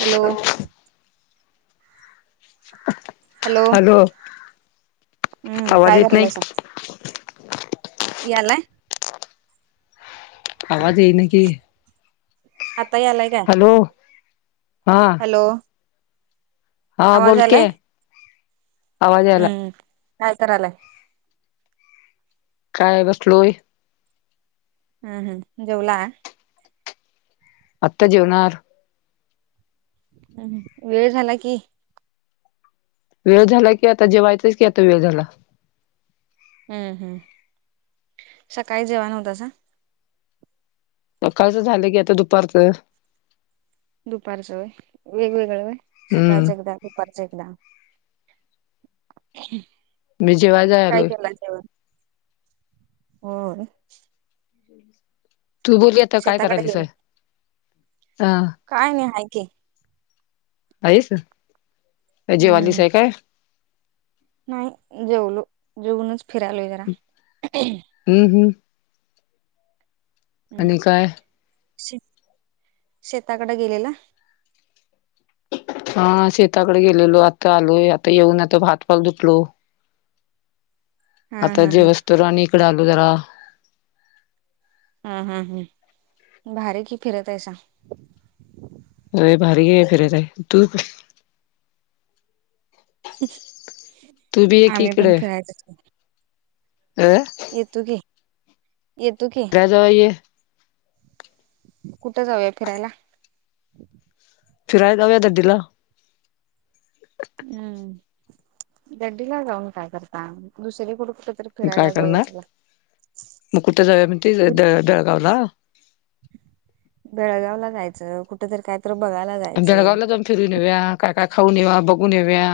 Hello hello हम्म आवाज काय येत नाही करालयसा यालय आवाज यई न की आता यालाय काय हो हा हॅलो हा बोलकी आवाज याला हम्म काय करालाय काय बसलोय हम्म हम्म जेवला आता जेवणार हम्म हम्म वेळ झाला की वेळ झाला की आता जेवायचाच की आता वेळ झाला हम्म हम्म सकाळी जेवा नव्हतासा सकाळचं झालं की आता दुपारचं दुपारच होय वेगवेगळं होय हम्म सकाळच एकदा दुपारचं एकदा मी जेवाय काय जायलोय केला जेवण होय तू बोल आता काय शेताकडे करालीस गेला काय नाही आहे की आहेस का जेवालीस हम्म आहे काय नाही जेवलो जेवूनच फिरायलोय जरा हम्म हम्म आणि काय शी शेताकड गेलेला हा शेताकडे गेलेलो आता आलोय आता येऊन आता हातपाय धुतलो हा आता हा हा जेवसतवर आणि इकडं आलो जरा हम्म हम्म हम्म भारी की फिरत आहेस होय भारी की फिरत आहे तू कस तू बी ये की आम्ही पण इकडे फिरायचच की अ येतो की येतो की जेवाय य कुठे जाऊया फिरायला फिरायला जाऊया दर्दीला हम्म गड्डीला जाऊन काय करता दुसरीकड कुठ तर काय करणार मग कुठे जाऊया म्हणतीस बेळ बेळगावला बेळगाव ला जायचं कुठतर कायतर बघायला जायच बेळगावला जाऊन फिरून येऊया काय काय खाऊन येऊया बघून येऊया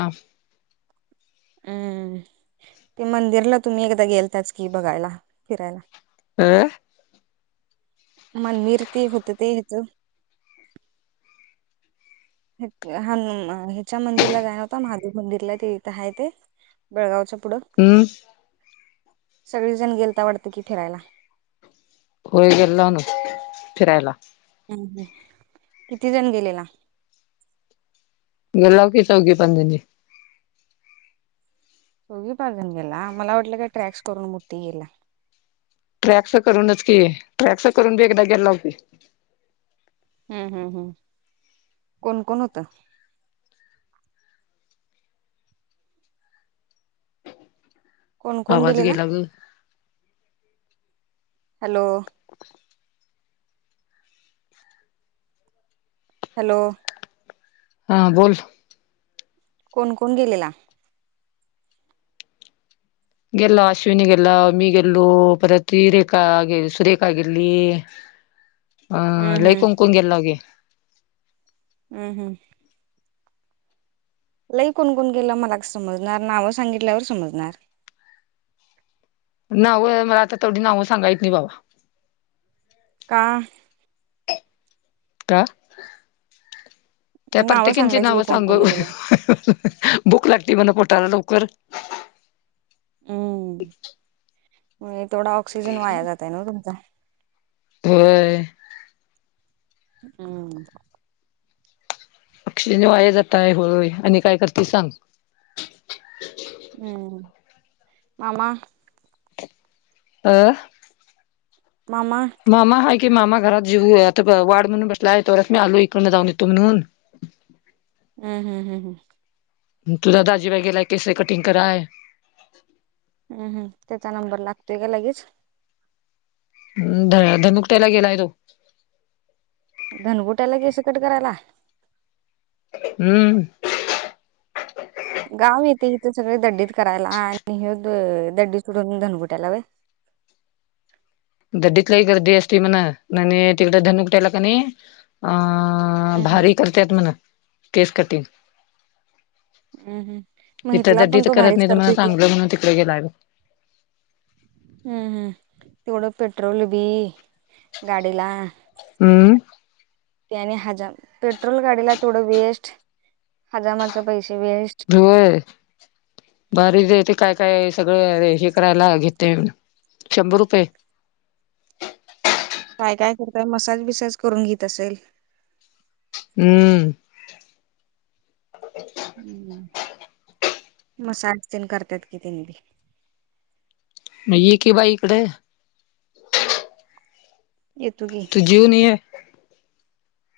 हम्म ते मंदिरला तुम्ही एकदा गेलताच की बघायला फिरायला अ मंदिर ते होत ते इथं हण ह्याच्या मंदिरला जाया नव्हता महादेव मंदिरला ते इथं आहे ते बेळगावच्या पुढं हम्म सगळेजण गेलता वाटतं की फिरायला होय गेलतो नव्ह फिरायला हम्म हम्म किती जण गेलेला गेलाव की चौघी पाच जणी चौघी पाच जणी गेला मला वाटलं काय ट्रॅक्स करून मोठी गेला ट्रॅक्स करूनच की ट्रॅक्स करून बी एकदा गेलेलो की हम्म हम्म हम्म कोण कोण होतं कोण कोण आवाज गेलेला गेला ग हॅलो [inaudible] हॅलो हा बोल कोण कोण गेलेला गेल्लो अश्विनी गेल्लो मी गेल्लो परत ती रेखा गे सुरेखा गेली [inaudible] अं लई हम्म कुंकू न गेल लगे. हम्म हम्म. लई कुण कुण गेलं मला समजणार? नावं सांगितल्यावर समजणार. नाव मला आता तेवढी नावं सांगाया येत नाही बाबा. का? का? त्या मग नावं प्रत्येकीची सांगायची की नाव कोण कोण सांगू? गेले भुक लागती म्हणा पोटाला लवकर हम्म म तेवढा ऑक्सिजन वाया जातंय ना व तुमचा. होय. हम्म. ऑक्सिजन वाया जातय होय आणि काय करती सांग? हम्म मामा? अं. मामा? मामा हाय की मामा घरात जेवूय आता वाढ म्हून बसलाय, तेवढ्यात मी आलोय इकडन जाऊन येतो म्हणून. हम्म हम्म हम्म हम्म. तुझा दाजी बाई गेलाय केस हे कटिंग कराय. हम्म हम्म त्याचा नंबर लागतोय का लगेच? हम्म ध धनु कुट्याला गेलाय तो. धन कुट्याला केंस कट करायला? हम्म. गाव येते हिथ सगळे दड्डीत करायला आणि हे अ दड्डी सोडून धनुकुट्याला व्हय. दड्डीत लई गर्दी असती म्हणा आनं तिकडं धनुकुट्याला क नई अ हम्म हम्म भारी करत्यात म्हण केस कटिंग. हम्म हम्म मग इथं इथला पण दड्डीत तो करत भारीच नाही त म्हण करतोय की चांगलं म्हणून तिकडे गेलाय तो. हम्म हम्म तेवढं पेट्रोल बी गाडीला हम्म. त्याने हजाम पेट्रोल गाडीला तेवढं वेस्ट हजामाच पैस वेस्ट. होय. भारीच है तेे काय काय सगळं हे करायला घेते शंभर रुपये? काय काय करताय मसाज बिसाज करून घेत असेल. हम्म. हम्म मसाज तेन करतात कि तेन बी. म ये की बाई इकड. येतु की. तु जीवून ये.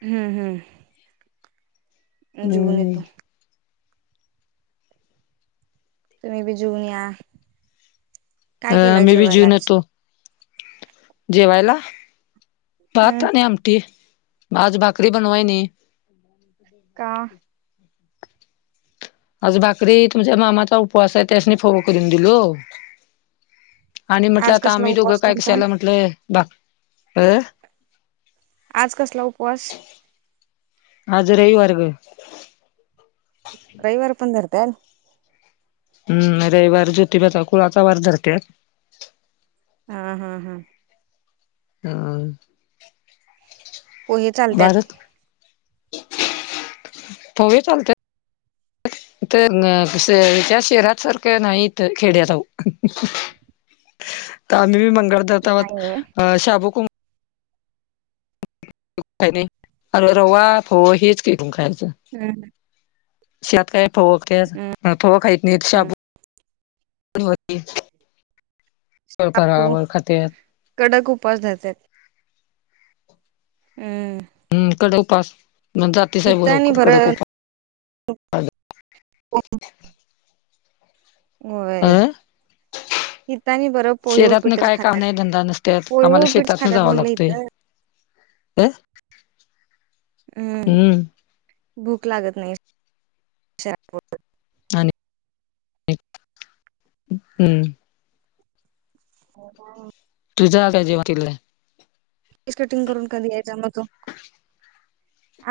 हम्म हम्म जीवून हम्म येतो. तुम्ही बी जीवून या, काय अ केला मी बी जेवायला जेऊन आज? येतो जेवायला भात हम्म आणि आमटी आज भाकरी बनवायनी. का? आज भाकरी तुझ्या मामाचा उपवास आहे त्यासनी फोव करून दिलो. आणि म्हटलं आज आता कसला आम्ही दोघं उपवास काय त्यांचा कशा आला म्हटलं भा अ आज कसला उपवास? आज रविवार ग. रविवार पण धरतायेल. हम्म रविवार ज्योतिबाचा कुळाचा वार धरत्यात. हां हां हां. हम्म. पोहे चालत्यात भारत हवे चालत तर त्या शहरात सारखं नाही इथ खेड्यातऊ तम्ही मंगळ दता म नाही होय अ शाबू कुंकू काही नाही अरे रवा फवा हेच का तुम खायचं हम् हम शत काय फोव फोव खाहीत नाही शबू साबू बराबर खात कडक उपसधात हम् हम् कडकपास मग आणि जातीसाहेबरोर बरं कडक उपास अ होय हीतानी बरो शेतातन काय काम नाही धंदा नसत्यात पोहे आम्हाला उपीटच शेतातन खात्यात जावं म्हटलं लागतंय इथं हम हम्म भूक लागत नाही शहरात. आणि हम्म हो तुझं काय जेव्हा आहे कटिंग करून कधी यायचं आम त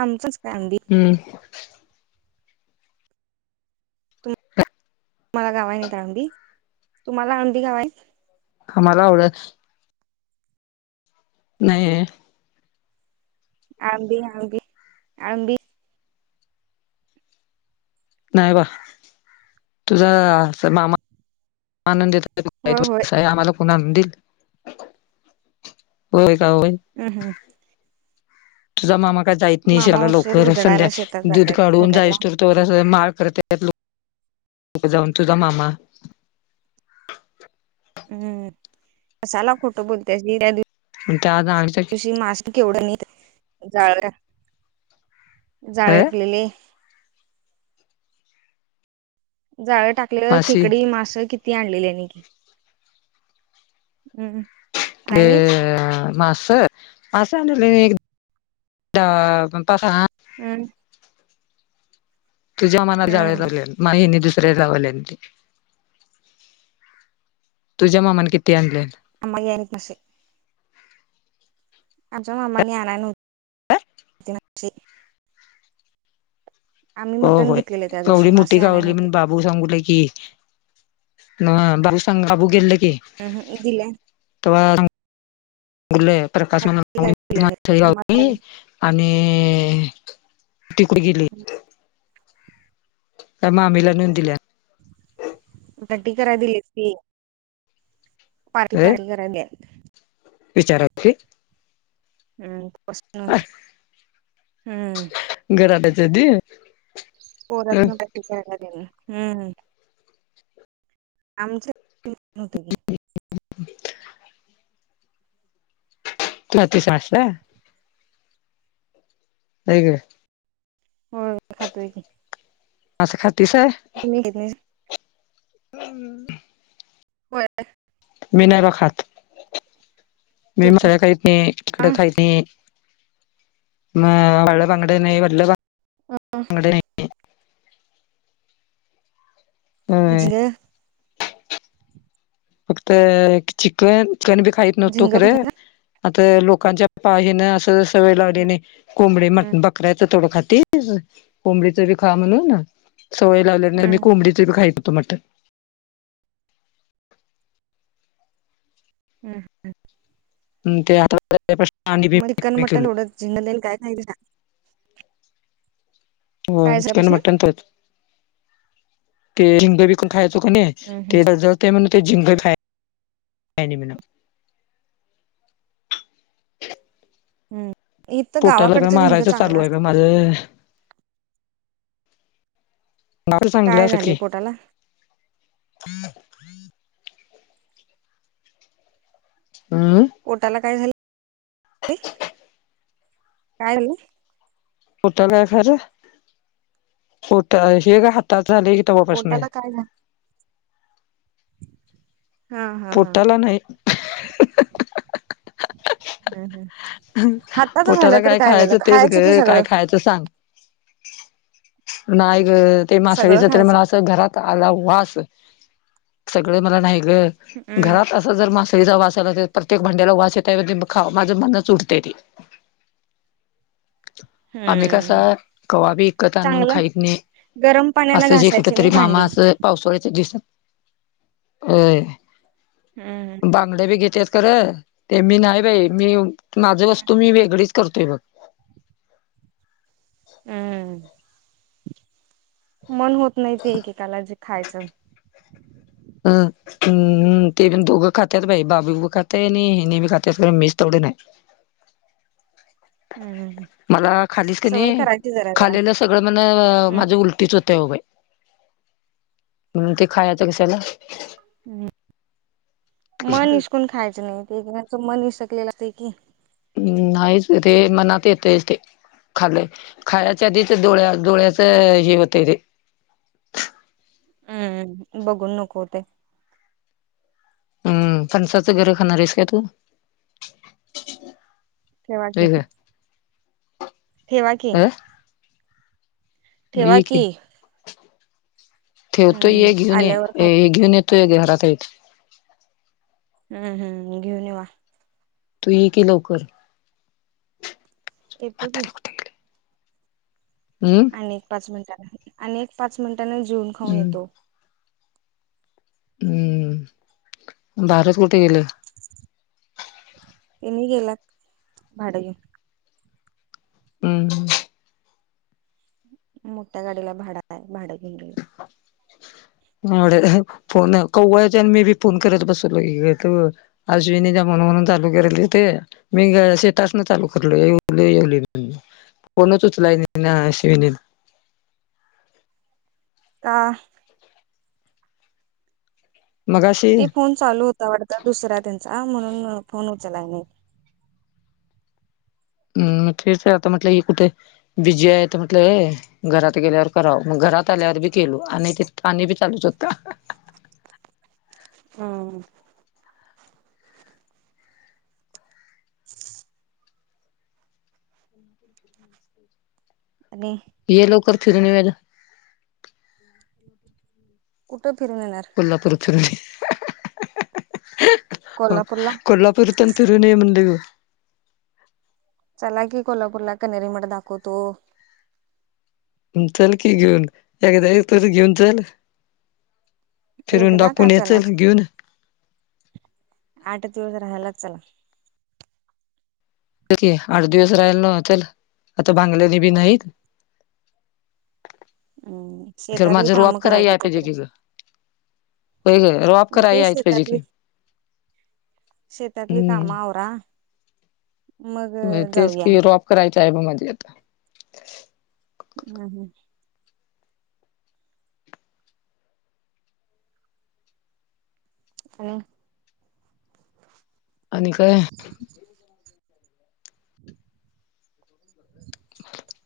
आमचच का आंडी हम्म मला गावा आहे नाहीत आळंदी तुम्हाला आळंदी गाव आहे ह मला आवडत नाही आमबी आबी आंबी नाही बा तुझा मामा होय होय न आम्हाला पुन आणंदील होय का होय हम हं तुझा मामा काय जायत नाही मामा शिला उशीर लवकर संध्या उजडायला शेतात दूध जातात काढून हुडायला जायचस तर चोरास माळ करत जाऊन तुझा मामा हम्म कसाला खोटं बोलतेड मग त्या आ मास केवढं नाही जाळ अ जाळकलेले जाळं टाकलेलं मासी खेकडी मास किती आणलेली हम् क मास मांस आनल काते बबा घान हम् तु ज मनाला हम्म जायला लागल मा लावले तुझ्या मामाने किती आणले आम गन मसे आमच्या मा्मा न ना आण हो मक्षी आम्ही हो मटण होय घेतलेले त्या दिवशी गवडी मोठी मासे आणाय गावली नव्हते. म्हण बा बाबू सांगूला कि बाबू सांग बाबू गेले की ह ह उला त प्रकाश म [unintelligible] आणि तिकड गेली त्या माममीला नेन दिल्या पट करा दिलेस पर परयरा विचाराचे हम् कसन हम्म घराडायच्याधी पोरस न बटी काला देन हम् आमच्या होते की आवाज नाही तूती मास ला ह ग हो खातोय क असं खातस आहे त घेत हम् होय होय मी नाही ब खात मी मसाळ खात नाही तिकड खायत नाही म प पंगड नाहीड होय जे फक्त चिकन चिकन बी खाईत नवस्हतो झिंग पण खरं खाय ना आता लोकांच्या पाहेन असं स वयळ लावलेने कोंबडी म्ह बघ करायच थोड खाती कोंबडीच बी खा म्हणून सवय लावले मी हम्म कोंबडी खाय तु मट हम हम ह ते आता् मडिकन मटन ोडत जिंगलल काय ख हो काय चिकन झाल्यापासन मटण तरच तेंग ण खायचो का नाही ते ज म्ह ते जिंक खाय म्ह हम्म इथ तर पोटाला काय गावाकडच झिंक मारायचं चालू चांगलं आहे बा असतात ते माझं ना चांगलं काय अस झाली की पोटाला? हम्म पोटाला काय झालं काय झालं होठ आहे कारे होठाला काय झाले? तवा प्रश्न आहे होठाला काय झाले- हा हा हा पोटाला नाही- हम् हम... पोटाला काय खायचं तेच की सगळये काय सगळं खायचं सांग? नाई ग ते माशानी सगळं तर खायचं मला असं घरात- आला वास सगळ मला नाही ग हम्म. घरात- जर मासळीचा वास आला तर प्रत्येक भांड्याला वास येतय त्या म माझं मनच उटते त ते [unintelligible] आम्ही हम्म. कसं कवा बी इकत आणुन- चांगलं खायत नाही गरम पाण्यानं असं जे कुठ घासायची नाही तरी मामा भांडी. असं पावसाळ्याच्या दिवसात... होय हम्म हम बांगडय़ा बी घेतेत खरं ते मी नाही बाई मी माझ हम्म. वस्तू मी वेगळीच करतेय बघ हम्म मन होत नाही ते एकेकाला जे खायचं... हम... हम्म ते पण दोघं खातात बा बाबू खातय आणि हि बी खातात मीच तेवढं नाही. हम्म म् मला खालीच सवय कणी करायची- जरा जरा. खालेलं सगळं म्हण माझ्या उलटीच होतय बाई- म्हणून ते खायचं कशाला- ह् मन इसकून खायचं नाही तेच मन इसकलेलं ते की... हम्म नाहीच रे मनात येतच ते- खालंय खायच्या आधीच डोळ्या, डोळ्याचं हे होतंय तेे. हम्म बघून नको होतय. हम्म फणसाच गिर खाणार आहेस का तू? ठेवा कि. वेगळं ठेवा की. अ ठेवा की. ठेवतो ये हम्म घेऊन ये आल्यावर खातो. हे घेऊन येतोय घरात येत. हम्म, हम्म घेऊन येवा. तु ये की लवकर. येतो की. म्हातारी कुठे गेली हम्म. आणि एक पाच मिनिटांन आणि एक पाच मिनिटांने जेवून खाऊन हम्म येतो. हम्म भारत कुठे गेलं? तेनी गेल्यात भाडं घेऊन. हम्म. मोठ्या गाडीला भाड आहे, भाडं घेऊन गेले. [inaudible] फोन भावड्याच्या आणि मी बी फोन करत बसलो ग. अश्विनी च जमना म्हणून चालू केलेले ते. मी शेतासन चालू करलो येवलो येवली. फोनच उचलाय नाही ना अश्विनी. का? मगाशी ते फोन चालू होता वाटत दुसरा त्यांचा म्हणून फोन उचलाय नाही. हम्म तेच आता म्हटलं ही कुठे बिझी आहे तर म्हटलं हे. घरात गेल्यावर करावं मग घरात आल्यावर बी केलो आणि बी चालूच होत. हम्म. [inaudible] [unintelligible] आणि ये लवकर फिरून येऊया ग. [inaudible] कुठं फिरून येणार? कोल्हापूर चल, कोल्हापूरला कोल्हा पूर तेन फिरून ये म्हणलं येऊ. चला की कोल्हापूर ला कनेरी मठ दाखवतो. चल की घेऊन एकदा एक तस घेऊन चल. फिरून एकदा का दाकवून येे चल चलाच घेऊन. आठ दिवस राहायलाच चला. आठ दिवस राहिला नव चल आता भांगलेले बी नाहीत. हम्म, तर शेतातली माझं रोआप काम करा कराय की याय पाहिजे तोपर्यंत. ग होय ग रॉप मग कराय ते यायचं पाहिजे शेतातली की. शेतातली काम हम्म आवरा. मग होय तेच जाऊया कि रॉप करायचा आहे ब मध्येे आता. हम् हम् आणि आणि काय. [inaudible] [inaudible]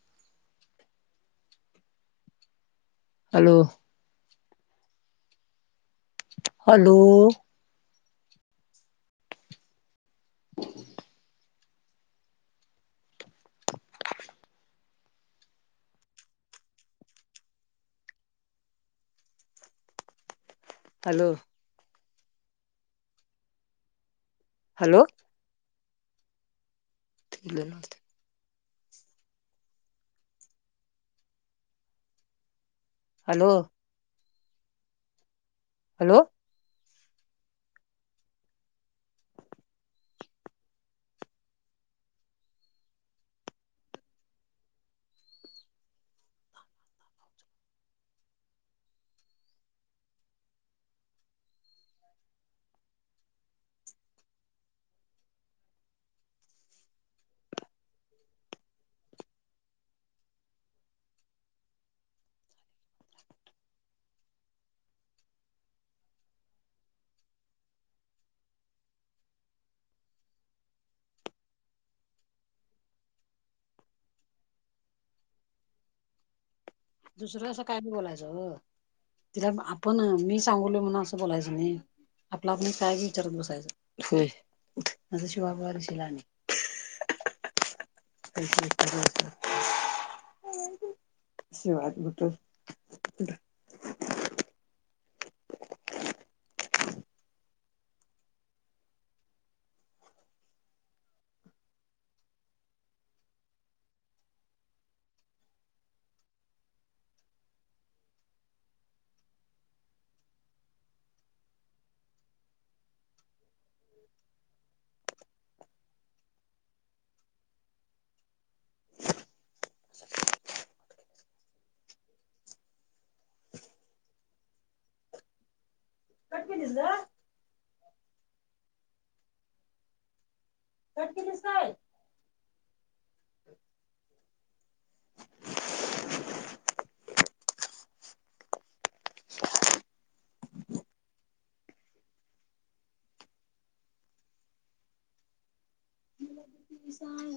हॅलो हॅलो हलो हॅलो ते हॅलो हॅलो दुसरं असं काय बी बोलायचं हो तिला आपण मी सांगवल म्हणून असं बोलायचं नाही आपला आपण कागी विचारत बसायचं अस शिवाारी शि लणी ह [inaudible] वाात बुटो न कट कितीसायल [inaudible] म त सहाय